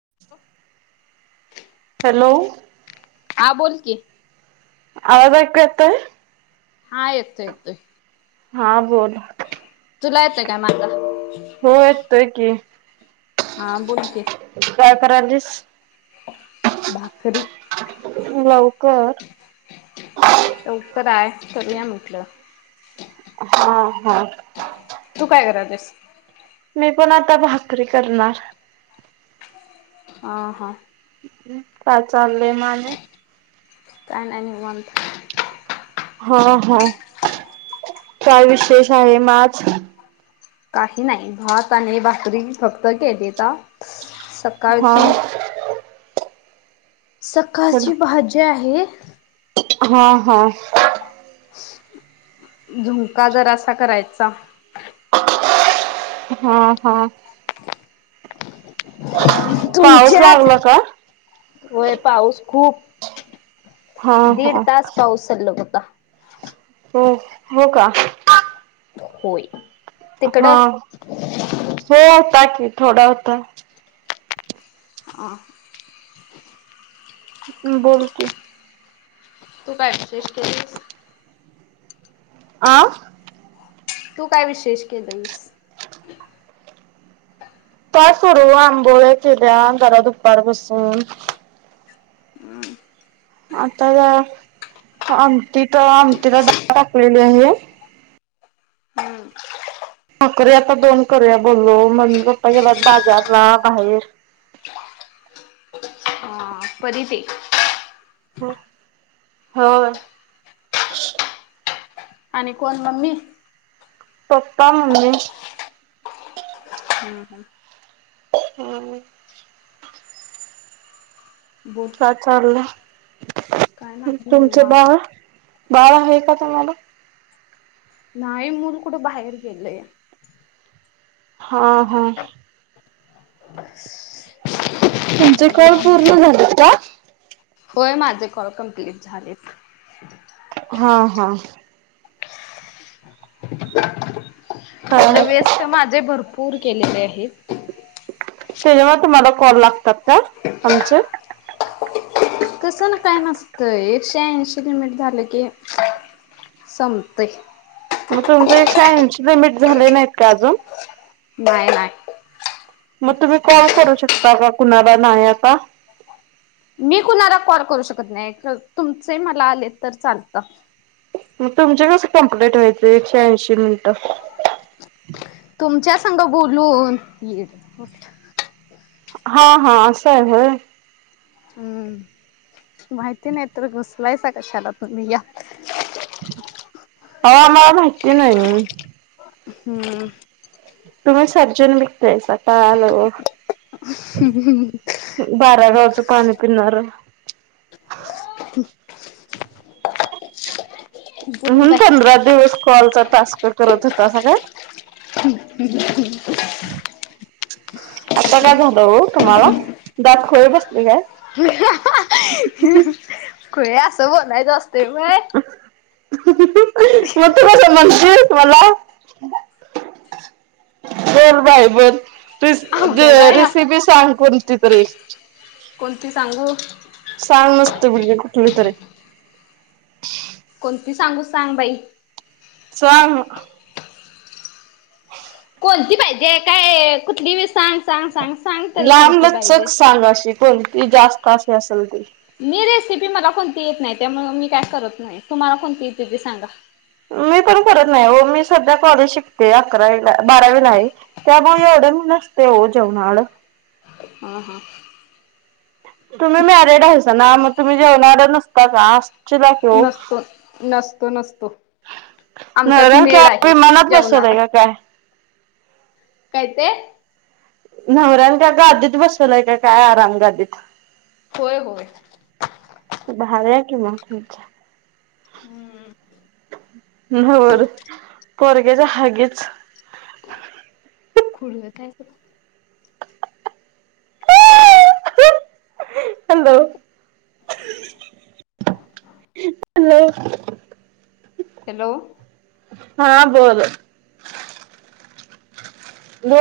[unintelligible] Hello हा बोल की, अवाज ऐकू येतय. हा येतो येतोय. हा बोल तुला येतंय काय माझा. हो येतोय की हा बोल की, काय करायलीस [unintelligible] भाकरी कर लवकर ॲड करूया म्हटलं हा हा तू काय करायलीस? मी पण आता भाकरी करणार हा हा काय चाललं माज काय नाय निवांत हो हो काय विशेष आहे म आज? काही नाही भात आणि भाकरी फक्त केली आता हा सकाळची सकाळची भाजी आहे हा हा झुणका जरासा करायचा हा हा पाऊस तुमच्यात, लागला का व्हय पाऊस खूप हा दीड हा तास पाऊस चाल्ल होता हो हो का? होय. हा तिकडं होता की थोडा होता. [inaudible] बोल की तू काय विशेष केलयस? आअ तू काय विशेष केलंईस? फार सरू आंबोळ केल्या जरा दुपार बसून आताला आमटीत आमटीला डाळ टाकलेली आहे. हम्म भाकरी आता दोन करूया बोललो म्हण आता गेलात बाजारला बाहेर अन परी ते हो हं आणि कोण मम्मी? पंप्पा मंम्मी हम हं हम् बोल काय चालय? काय नाही तुमचे निवांत बाळ? बाळा आहे का तुम्हाला? नाही मूल कुठं बाहेर गेलेया हा हा [unintelligible] [inaudible] होय, माझे कॉल कम्प्लीट झालेत. हा. हा. [unintelligible] त्याच्यामुळे [unintelligible] [inaudible] [unintelligible] तुम्हाला कॉल लागतात का? आमचं, तसं न, काय नसतंय एकशे ऐंशी लिमिट झालं की संपतेय. म तुमचं एकेशऐशी लिमिट झाले नाहीत का? अजून? [inaudible] मग तुम्ही कॉल करू शकता का? कुणाला नाही आता. मी कुणाला कॉल करू शकत नाही. तुमचे मला आले, तर चालता. म तुमचे कसे कम्प्लीट व्हायचे एकेशे ऐंशी मिनटं? तुमच्या संग बोलून... हा. हा... असं आहे. व्हय? हम्म, माहिती नाही, तर घुसलायचा कशाला? तुम्ही या! [unintelligible] हूम - [unintelligible] [unintelligible] [unintelligible] [unintelligible] [unintelligible] बोल बाई. आता काय झालं हो तुम्हाला? दातखिळी बस [unintelligible] खुळे असं बोलायचं असतंय मग. [unintelligible] मग तू कशाला म्हणशील. मला. बोल बाई बोल. अवघड आहे हा. रेसिपी सांग कोणती. कोणती सांगू? [inaudible] सांग नुसत बाई ग कुठलीतरी. कोणती सांगू? सांग, बाई. सांग. [unintelligible] कोणती पाहिजे? काय कुठली बी सांग. सांग सांग सांग तरी कोणती पाहिजे. लांब-लचक सांग अशी. कोणती जास्त अस असेल ती. मी रेसिपी मला कोणती येत नाही? त्यामुळं मी काय करत नाही तुम्हाला कोणती येते ते सांगा? मी पण करत नाही हो, मी सध्या कॉलेज शिकते, अकरावीला बारावीला आहे, त्यामुळे एवढं मी नसते हो जेवणाकड ह हा तुम्ही मॅरेड हाईसा ना? मग तुम्ही जेवकडे नसता का? असचीला की ओ. नसतो, नसतो, नसतो आमच्यात नवऱ्यानं मेड काय आहे विमानात जेवणाला. बसवलंय का काय? काय ते? नवऱ्यानं काय गादीत बसवलाय क काय आराम गादीत? होय होय. भारी आहे की मग मज्जा. हम्म [inaudible] पोरग्याचं हगीज [unintelligible] [unintelligible] हॅलो? हॅलो? हॅलो? हां बोल.